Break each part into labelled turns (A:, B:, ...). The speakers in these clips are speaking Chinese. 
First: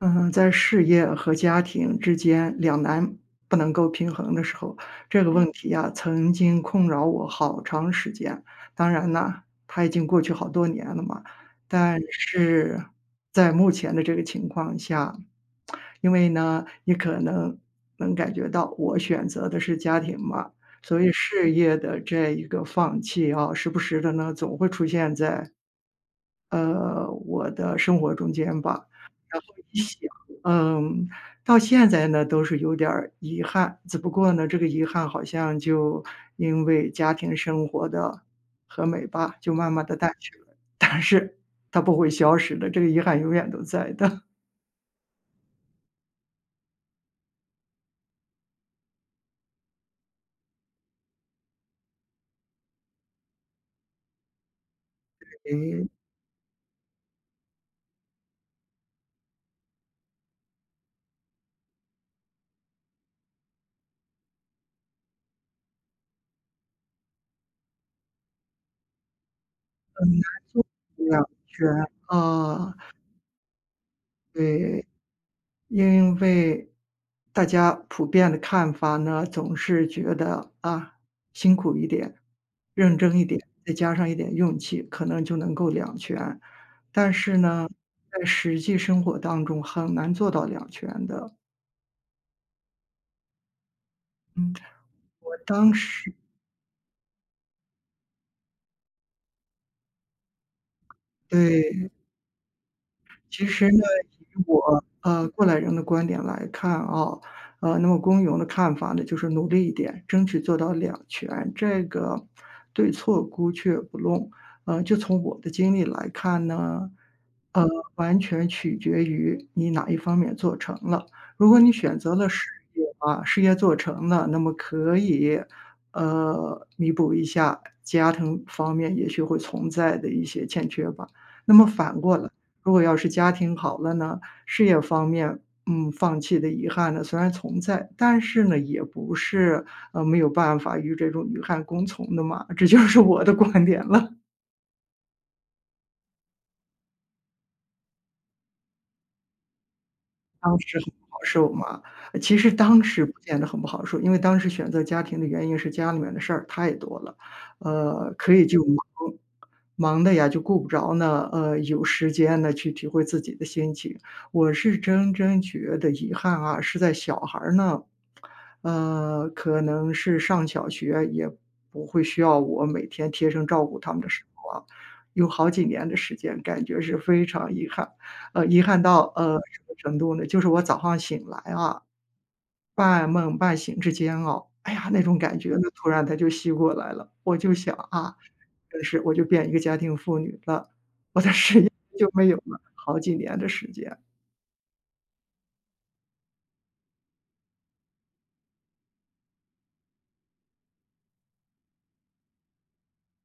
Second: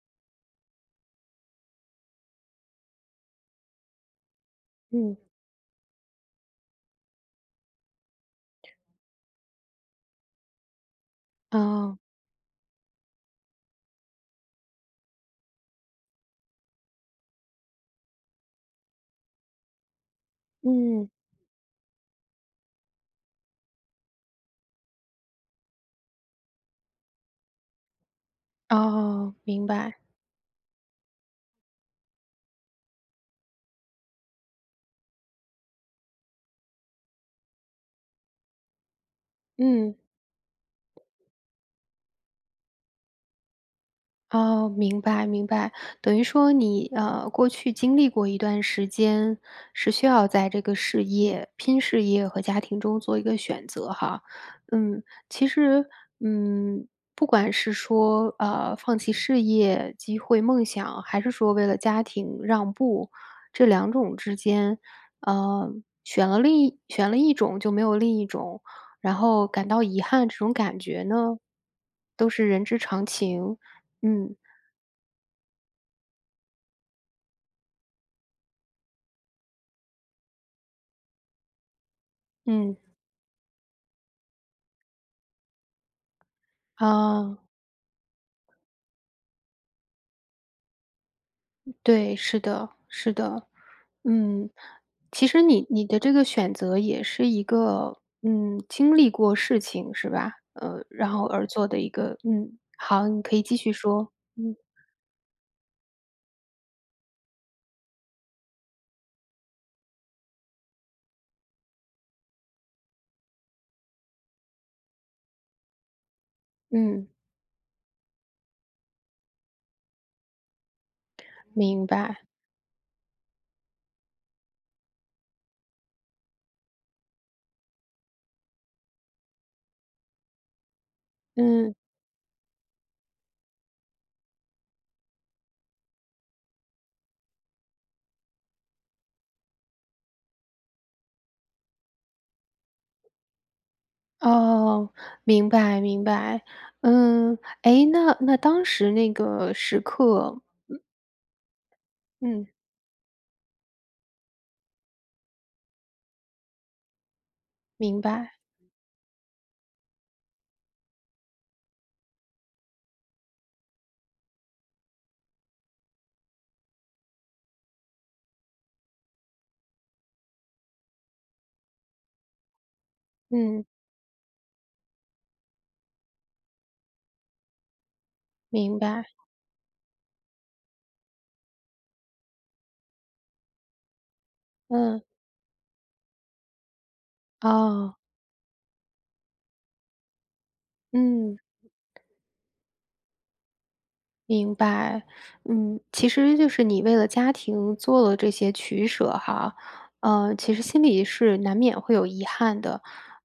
A: 嗯，在事业和家庭之间两难不能够平衡的时候，
B: 嗯，
A: 这个问题呀、曾经困扰我好长时间。当然呢，它已经过去好多年了嘛。
B: 哦，
A: 但是在目前的这个情况下，因为呢，你可能能感觉到我选择的是家庭嘛，所以
B: 嗯，
A: 事业的这一个放弃啊，时不时的呢，总会出现在我的生活中间吧。
B: 哦，
A: 然后
B: 明
A: 一
B: 白，
A: 想，嗯，到现在呢都是有点儿遗憾，只不过呢，这个遗憾好像就因为家庭生活的和美吧，就慢慢
B: 嗯。
A: 的淡去了，但是它不会消失的，这个遗憾永远都在的。
B: 哦，明白明白，等于说你过去经历过一段时间，是需要在这个事业、拼事业和家庭中做一个选择哈。嗯，其
A: 诶，
B: 实嗯，不管是说放弃事业、机会、梦想，还是说为了家庭让步，这两种之间，呃，选了一种就没有另一种，然后感到遗憾这种感觉
A: 两
B: 呢，
A: 全，
B: 都是人
A: 啊，
B: 之常情。嗯，
A: 对。因为大家普遍的看法呢，总是觉得啊，辛苦一点，
B: 嗯，
A: 认真一点，再加上一点运气，可能就能够两全。但是
B: 啊，
A: 呢，在实际生活当中很难做到两全的。
B: 对，是的，是的，嗯，
A: 嗯。
B: 其
A: 我
B: 实你
A: 当
B: 你的这
A: 时
B: 个选择也是一个，嗯，经历过事情是吧？然后而做的一
A: 对。
B: 个，嗯，好，你可以
A: 其
B: 继
A: 实
B: 续
A: 呢，
B: 说，
A: 以我过来人的观点来看啊，那么公勇的看法呢，就是努力一点，争取做到两全，这个对错姑且不论。就从我的经历来看呢，
B: 嗯，
A: 呃，完全取决于你哪一方面做成了。如果你
B: 明
A: 选择
B: 白，
A: 了事业啊，事业做成了，那么可以弥补一下家庭方面也许会存在的一些欠缺吧。那么
B: 嗯，
A: 反过来，如果要是家庭好了呢，事业方面，放弃的遗憾呢，虽然存在，但是呢，也不是，没有办法与这种遗憾共存的嘛，这就是我的观点了。
B: 哦，明白，明白，嗯，诶，那当时那个时刻，
A: 当时很不好受嘛，其
B: 嗯，
A: 实当时不见得很不好受，因为当时选择家庭的原因是家里面的事儿太多了，
B: 明白，
A: 可以就忙，忙的呀就顾不着呢，有时间呢去体会自己的心情。我是真真觉得遗憾啊，是在小孩儿呢，可能是上小学也不会需要我每天贴身照
B: 嗯，
A: 顾他们的时候啊，有好几年的时间，感觉是非常遗憾。遗
B: 明
A: 憾
B: 白，
A: 到，什么程度呢？就是我早上醒来啊，半梦半醒之间哦，哎呀，那
B: 嗯，
A: 种感觉呢，突然它就吸过来了。我就想
B: 哦，
A: 啊，真是我就变一个家庭妇女了，我的
B: 嗯。
A: 事业就没有了好几年的时间。
B: 明白，嗯，其实就是你为了家庭做了这些取舍哈，其实心里是难免会有遗憾的，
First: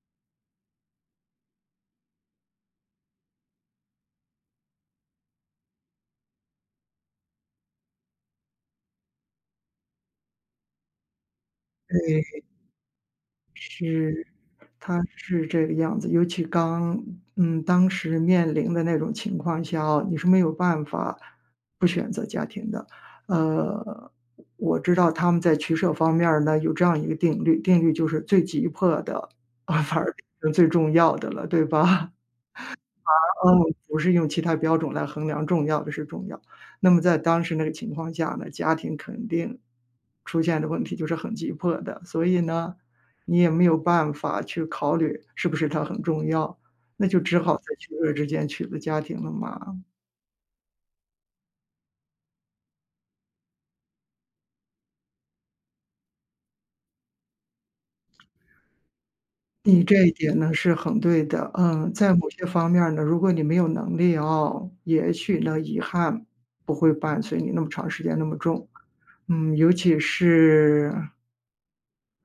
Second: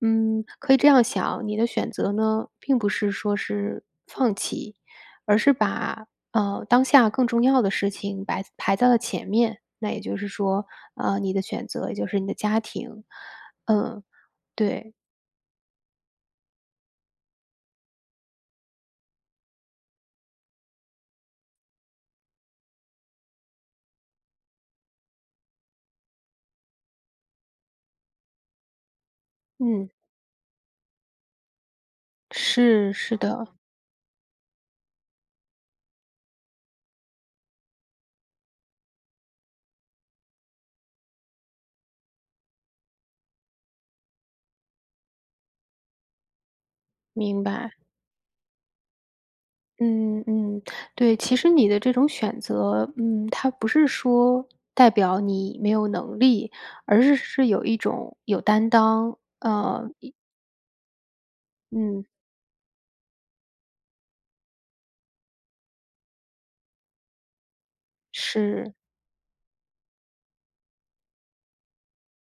B: 嗯，可以这样想，你的选择呢，并不是说是放弃，而是把当下更重要的事情摆排在了前面，那也就是说，你的选择也就是
A: 对，
B: 你的家庭，嗯，
A: 是。
B: 对，
A: 他是这个样子，尤其刚,当时面临的那种情况下哦，你是没有办法不选择家庭的。呃，我知道他们在取舍方面儿呢，有这样一个定律，定律就是最急迫的，啊，
B: 嗯，
A: 反而变成最重要的了，对吧？
B: 是是的，
A: 啊，不是用其他标准来衡量重要的是重要。那么在当时那个情况下呢，家庭肯定出现的问题就是很急迫的，所以呢，你也没有办法去考虑是不是它很重要，那就只
B: 明
A: 好在
B: 白。
A: 取舍之间取了家庭了嘛。
B: 嗯嗯，对，其实你的这种选择，嗯，它不是说代表你没有能力，而是有一种有担当，
A: 你这一点呢是很对的，嗯，
B: 嗯，
A: 在某些方面儿呢，如果你没有能力哦，也许呢遗憾不会伴随你那么长时间那么重。
B: 是，
A: 嗯，尤其是，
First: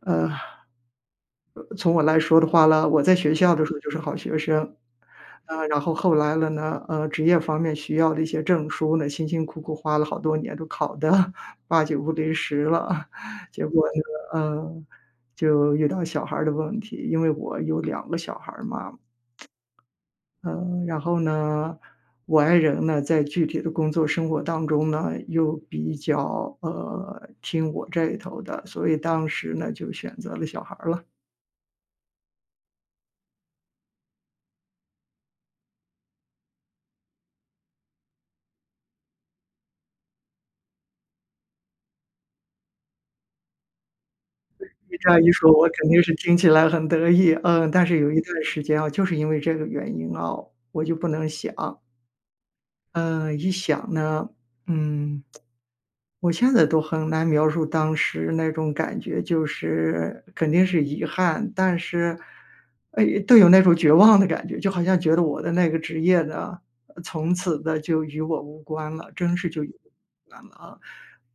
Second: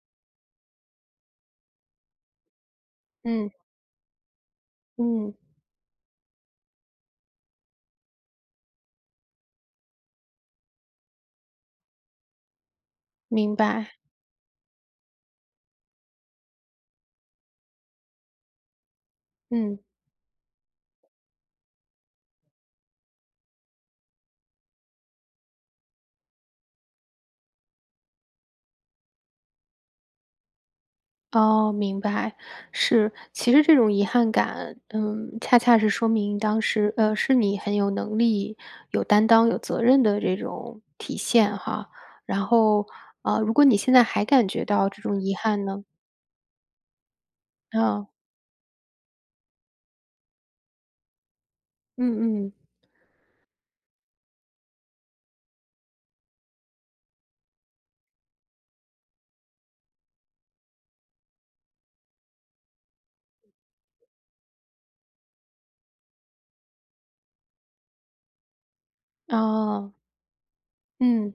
A: 呃，从我来说的话呢，我在学
B: 嗯
A: 校的时候就是好学生，
B: 嗯，
A: 然后后来了呢，职业方面需要的一些证书呢，辛辛苦苦花了好多年都考的 八九不离十了，
B: 明
A: 结果
B: 白，
A: 呢，就遇到小孩儿的问题，因为我有两个小孩儿嘛，
B: 嗯，
A: 然后呢，我爱人呢，在具体的工作生活当中呢，又比较听我这一头的，所以当时呢就选择了小孩儿了。
B: 哦，明白，是，其实这种遗憾感，嗯，恰恰是说明当时，是你很有能力、有担当、有责任的这种体现哈。然后，如果你现在还感觉到这
A: 这
B: 种
A: 样一
B: 遗
A: 说，
B: 憾
A: 我
B: 呢，
A: 肯定是听起来很得意，嗯，但是
B: 啊、
A: 有一段时间啊，就是因为这个原因啊，我就不能想，
B: 嗯嗯，
A: 嗯，一想呢，嗯。我现在都很难描述当时那种感觉，就是肯定是遗憾，但是，哎，都有那种绝望的感觉，就好像觉得我的那个职业呢，从此的就与我无关了，真是就与我
B: 哦，
A: 无关了啊。
B: 嗯，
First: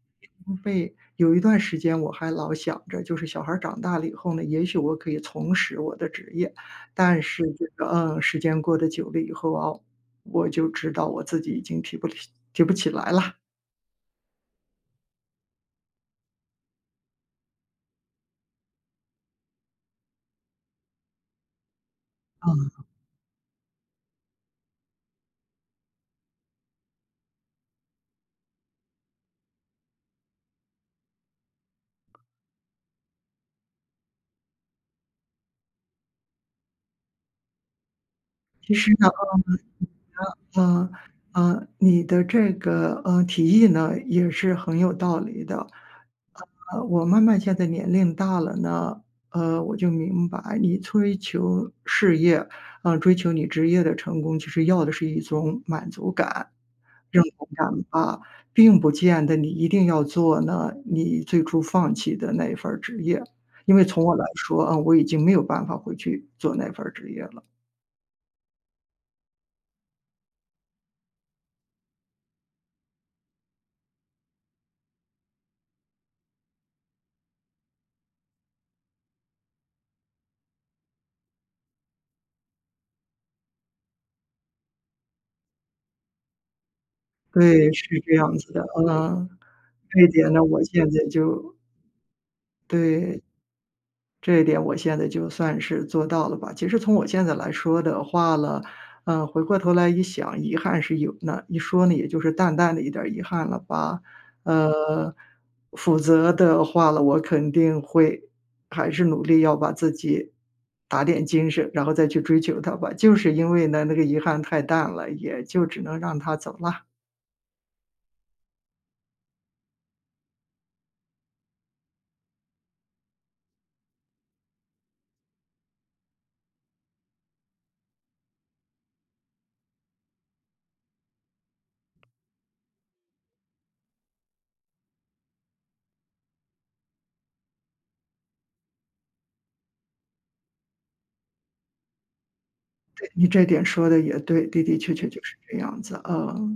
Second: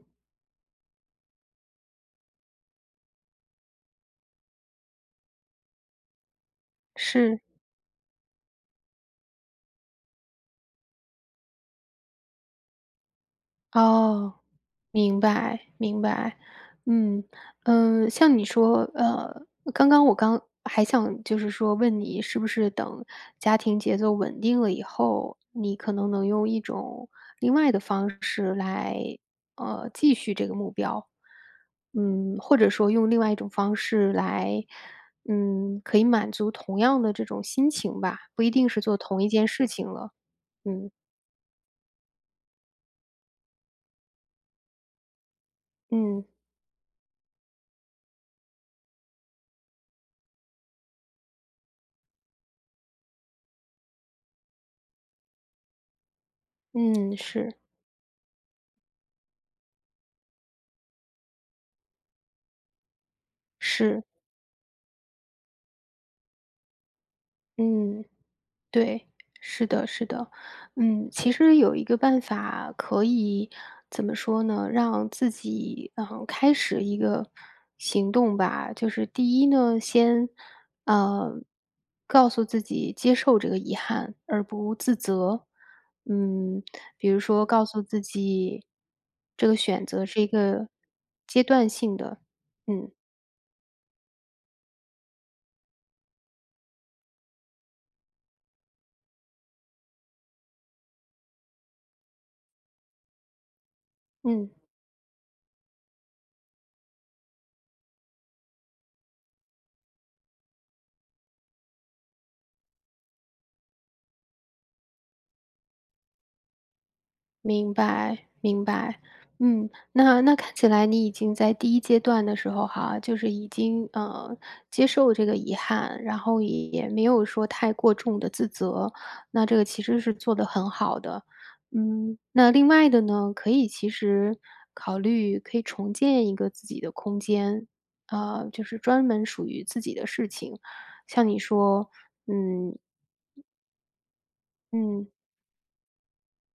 A: 被有一段时间我还老想着，就是小孩儿长大了以后呢，也许我可以重拾我的职业，但
B: 是，
A: 是这个时间过得久了以后啊，我就知道我自己已经提不起来了
B: 哦，明白，明白。嗯，嗯，像你说，刚刚我还想就是说问你，是不是
A: 嗯，
B: 等家庭节奏稳定了以后，你可能能用一种另外的方式来，继续这个目标。嗯，或者说用另外一种方式来，嗯，可以满足同样的这种心情吧，不一定
A: 其
B: 是
A: 实
B: 做
A: 呢，
B: 同一件事情了。
A: 嗯
B: 嗯，
A: 嗯，你的这个提议呢也是很有道理的。
B: 嗯，
A: 我慢慢现在年龄大了呢，我就明白你追求事业，嗯，追求你职业的成功，其实要的是一种满足感、
B: 嗯，
A: 认同
B: 是，
A: 感吧，并不见得你一定要做呢你最初放弃的那一份儿职业。因为
B: 是，
A: 从我来说，啊，我已经没有办法回去做那份儿职业了。
B: 嗯。对，是的，是的。嗯，其实有一个办法可以怎么说呢，让自己，开始一个行动吧。就是第一呢，先，呃，告诉自己接受这个遗憾，而不自责。嗯，比如说告
A: 对，
B: 诉
A: 是
B: 自
A: 这样子的，
B: 己，
A: 嗯。
B: 这个选
A: 这
B: 择
A: 一
B: 是一
A: 点呢，我
B: 个
A: 现在
B: 阶
A: 就
B: 段性的。嗯，
A: 对，这一点我现在就算是做到了吧。其实从我现在来说的话了，嗯，回过头来一想，遗憾是有呢，一说呢，也就是淡淡的一点儿遗憾了吧。
B: 嗯。
A: 呃，否则的话了，我肯定会还是努力要把自己打点精神，然后再去追求他吧。就是因为呢，那个遗憾太淡了，也就只能让他走了。
B: 明白，明白。嗯，那看起来你已经在第一阶段的时候哈，就是已经接受这个遗憾，然后也没有说太过重的自责，那这个其实是做得很好的。嗯，那另外的呢，可以其实考虑可以重建一个自己的空间，啊，就是专门属于自己的事情，像你说，嗯
A: 你这点说的也对，的的确
B: 嗯，
A: 确就是这样子。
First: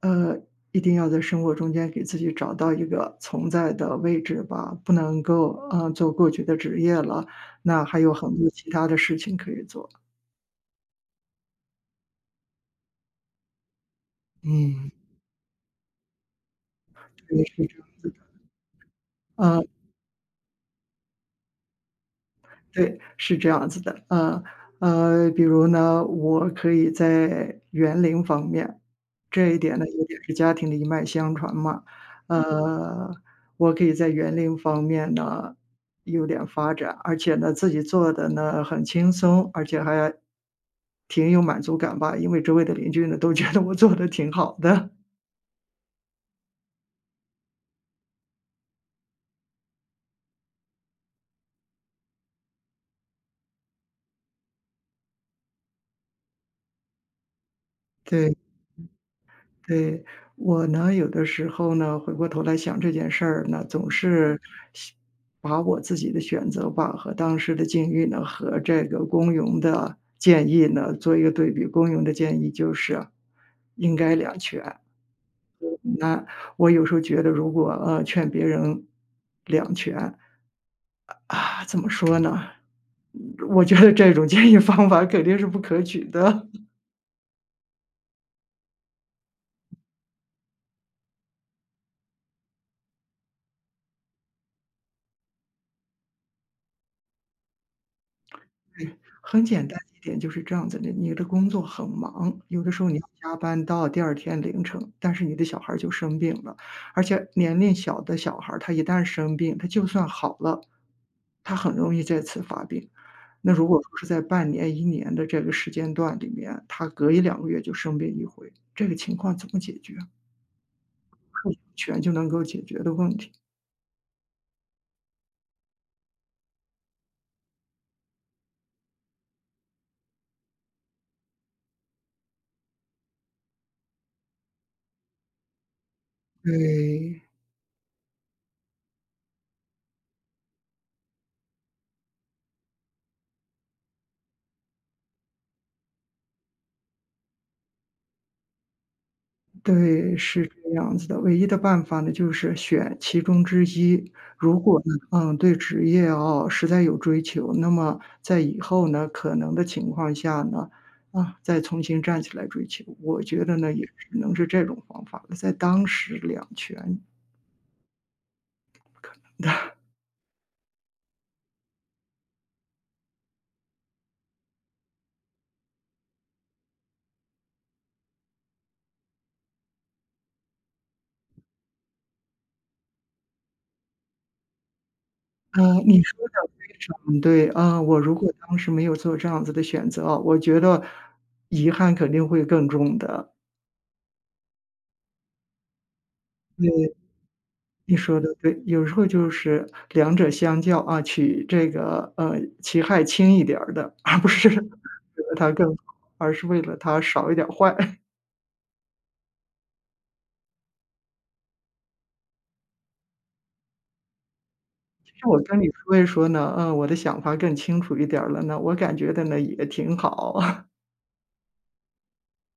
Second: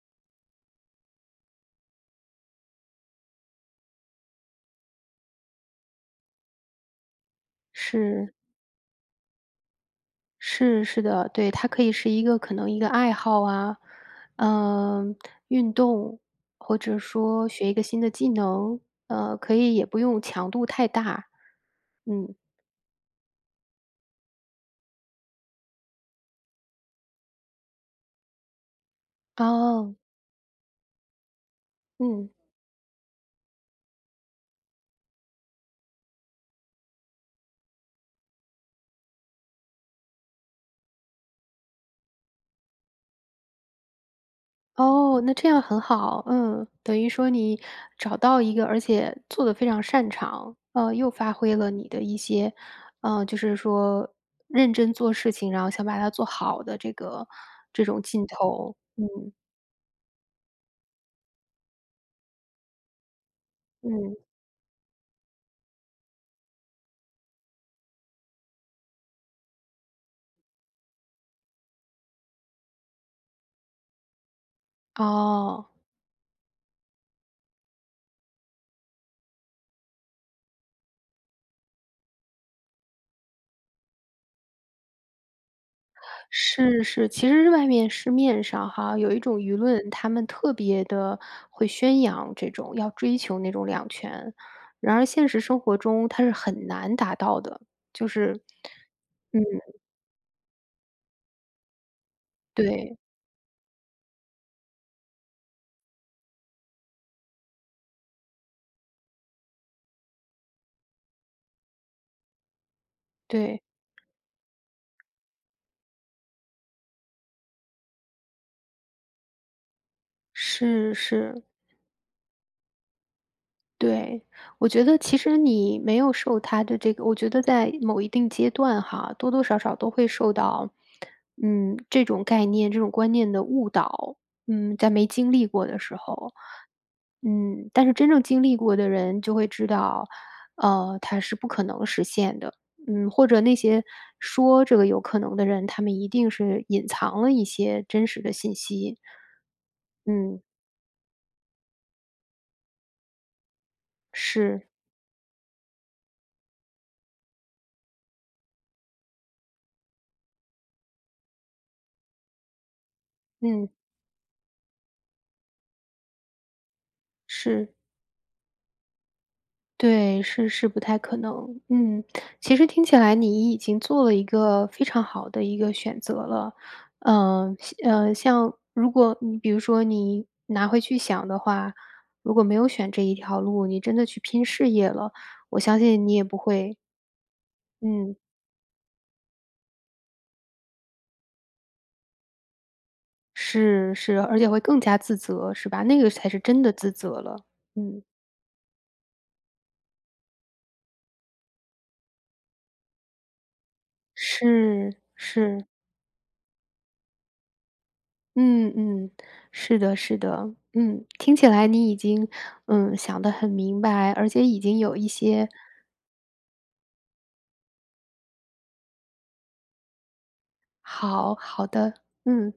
A: 呃，一定要在生活中间给自己找到一个存在的位置吧，不能够做过去的职业了，那还有
B: 是。
A: 很多其他的事情可以做。
B: 是是的，对，它可以是一个可能一个爱好啊，
A: 嗯，
B: 嗯、运动，或者
A: 对，
B: 说
A: 是
B: 学一
A: 这
B: 个
A: 样
B: 新
A: 子
B: 的
A: 的。
B: 技能，可
A: 呃
B: 以也不用强度太大，嗯，
A: 对，是这样子的，比如呢，我可以在园林方面，这一点呢，
B: 哦，
A: 有点是家庭的一脉相传嘛，
B: 嗯，
A: 呃，我可以在园林方面呢，有点发展，而且呢，自己做的呢很轻松，而且还挺有满足感吧，因为周围的邻居呢，都觉得我做的挺好的，
B: 哦，那这样很好，嗯，等于说你找到一个，而且做的非常擅长，又发挥了你的一些，就是说认真做事情，然后想把它做好的这种 劲
A: 对。
B: 头，嗯
A: 对，我呢，有的时候呢，回过头来想这件事儿呢，总
B: 嗯，
A: 是想把我自己的选择吧，和当时的境遇呢，和这个公庸的建议呢，做一个对比。公庸的建议就是应该两全，
B: 哦。
A: 那我有时候觉得，如果劝别人两全啊，怎么说呢？我觉得这种建议方法肯定是不可取的。
B: 是是，其实外面市面上哈，有一种舆论，他们特别的会宣扬这种要追求那种两全，然而现实生活中它是很难达到的，就是
A: 对，
B: 嗯，
A: 很简单一点就是这样子的，你的工作很忙，有的时候你
B: 对，
A: 要加班到第二天凌晨，但是你的小孩儿就生病了，而且年龄小的小孩儿，他一旦生病，他就算好了，他很容易再次发病。那
B: 对，
A: 如果说是在半年、一年的这个时间段里面，他隔一两个月就生病一回，这个情况怎么解决？
B: 是是。
A: 不是完全就能够解决的问题。
B: 对，我觉得其实你没有受他的这个我觉得在某一定阶段哈，多多少少都会受到，嗯，这种概念、这种观念的误导。嗯，在没经历过的时候，
A: 对。
B: 嗯，但是真正经历过的人就会知道，它是不可能实现的。嗯，或者那些说这个有可能的人，他们一定是隐藏了一些真实的信息。
A: 对，
B: 嗯，
A: 是这样子的。唯一的办法呢，就是选其中之一。如
B: 是，
A: 果呢，嗯，对职业哦实在有追求，那么在以后呢，可能的情况下呢，啊，再重新站起来追求。我觉得
B: 嗯，
A: 呢，也只能是这种方法了，在当时两全。
B: 是。对，是是不太可能。嗯，其实听起来你已经做了一个非常好的一个选择了。嗯，像如果你比如说你拿回去想的话，如果没有选这一条路，你真的去拼事业了，我相
A: 你
B: 信你
A: 说
B: 也不
A: 的非
B: 会，
A: 常对啊，我如
B: 嗯，
A: 果当时没有做这样子的选择啊我觉得遗憾肯定会更重的，
B: 是是，而且会更加自责，是吧？那个才是真的自
A: 对。
B: 责了。
A: 你
B: 嗯，
A: 说的对，有时候就是两者相较啊，取这个其害轻一点儿的，而不是 为
B: 是
A: 了它
B: 是。
A: 更好，而是为了它少一点儿坏。
B: 嗯嗯，是的，是的，嗯，听起来你已经，嗯，想得很明白，而且已经有一
A: 那我
B: 些
A: 跟你说一说呢，嗯，我的想法更清楚一点儿了呢，我感觉的呢也挺好。
B: 好好的，嗯。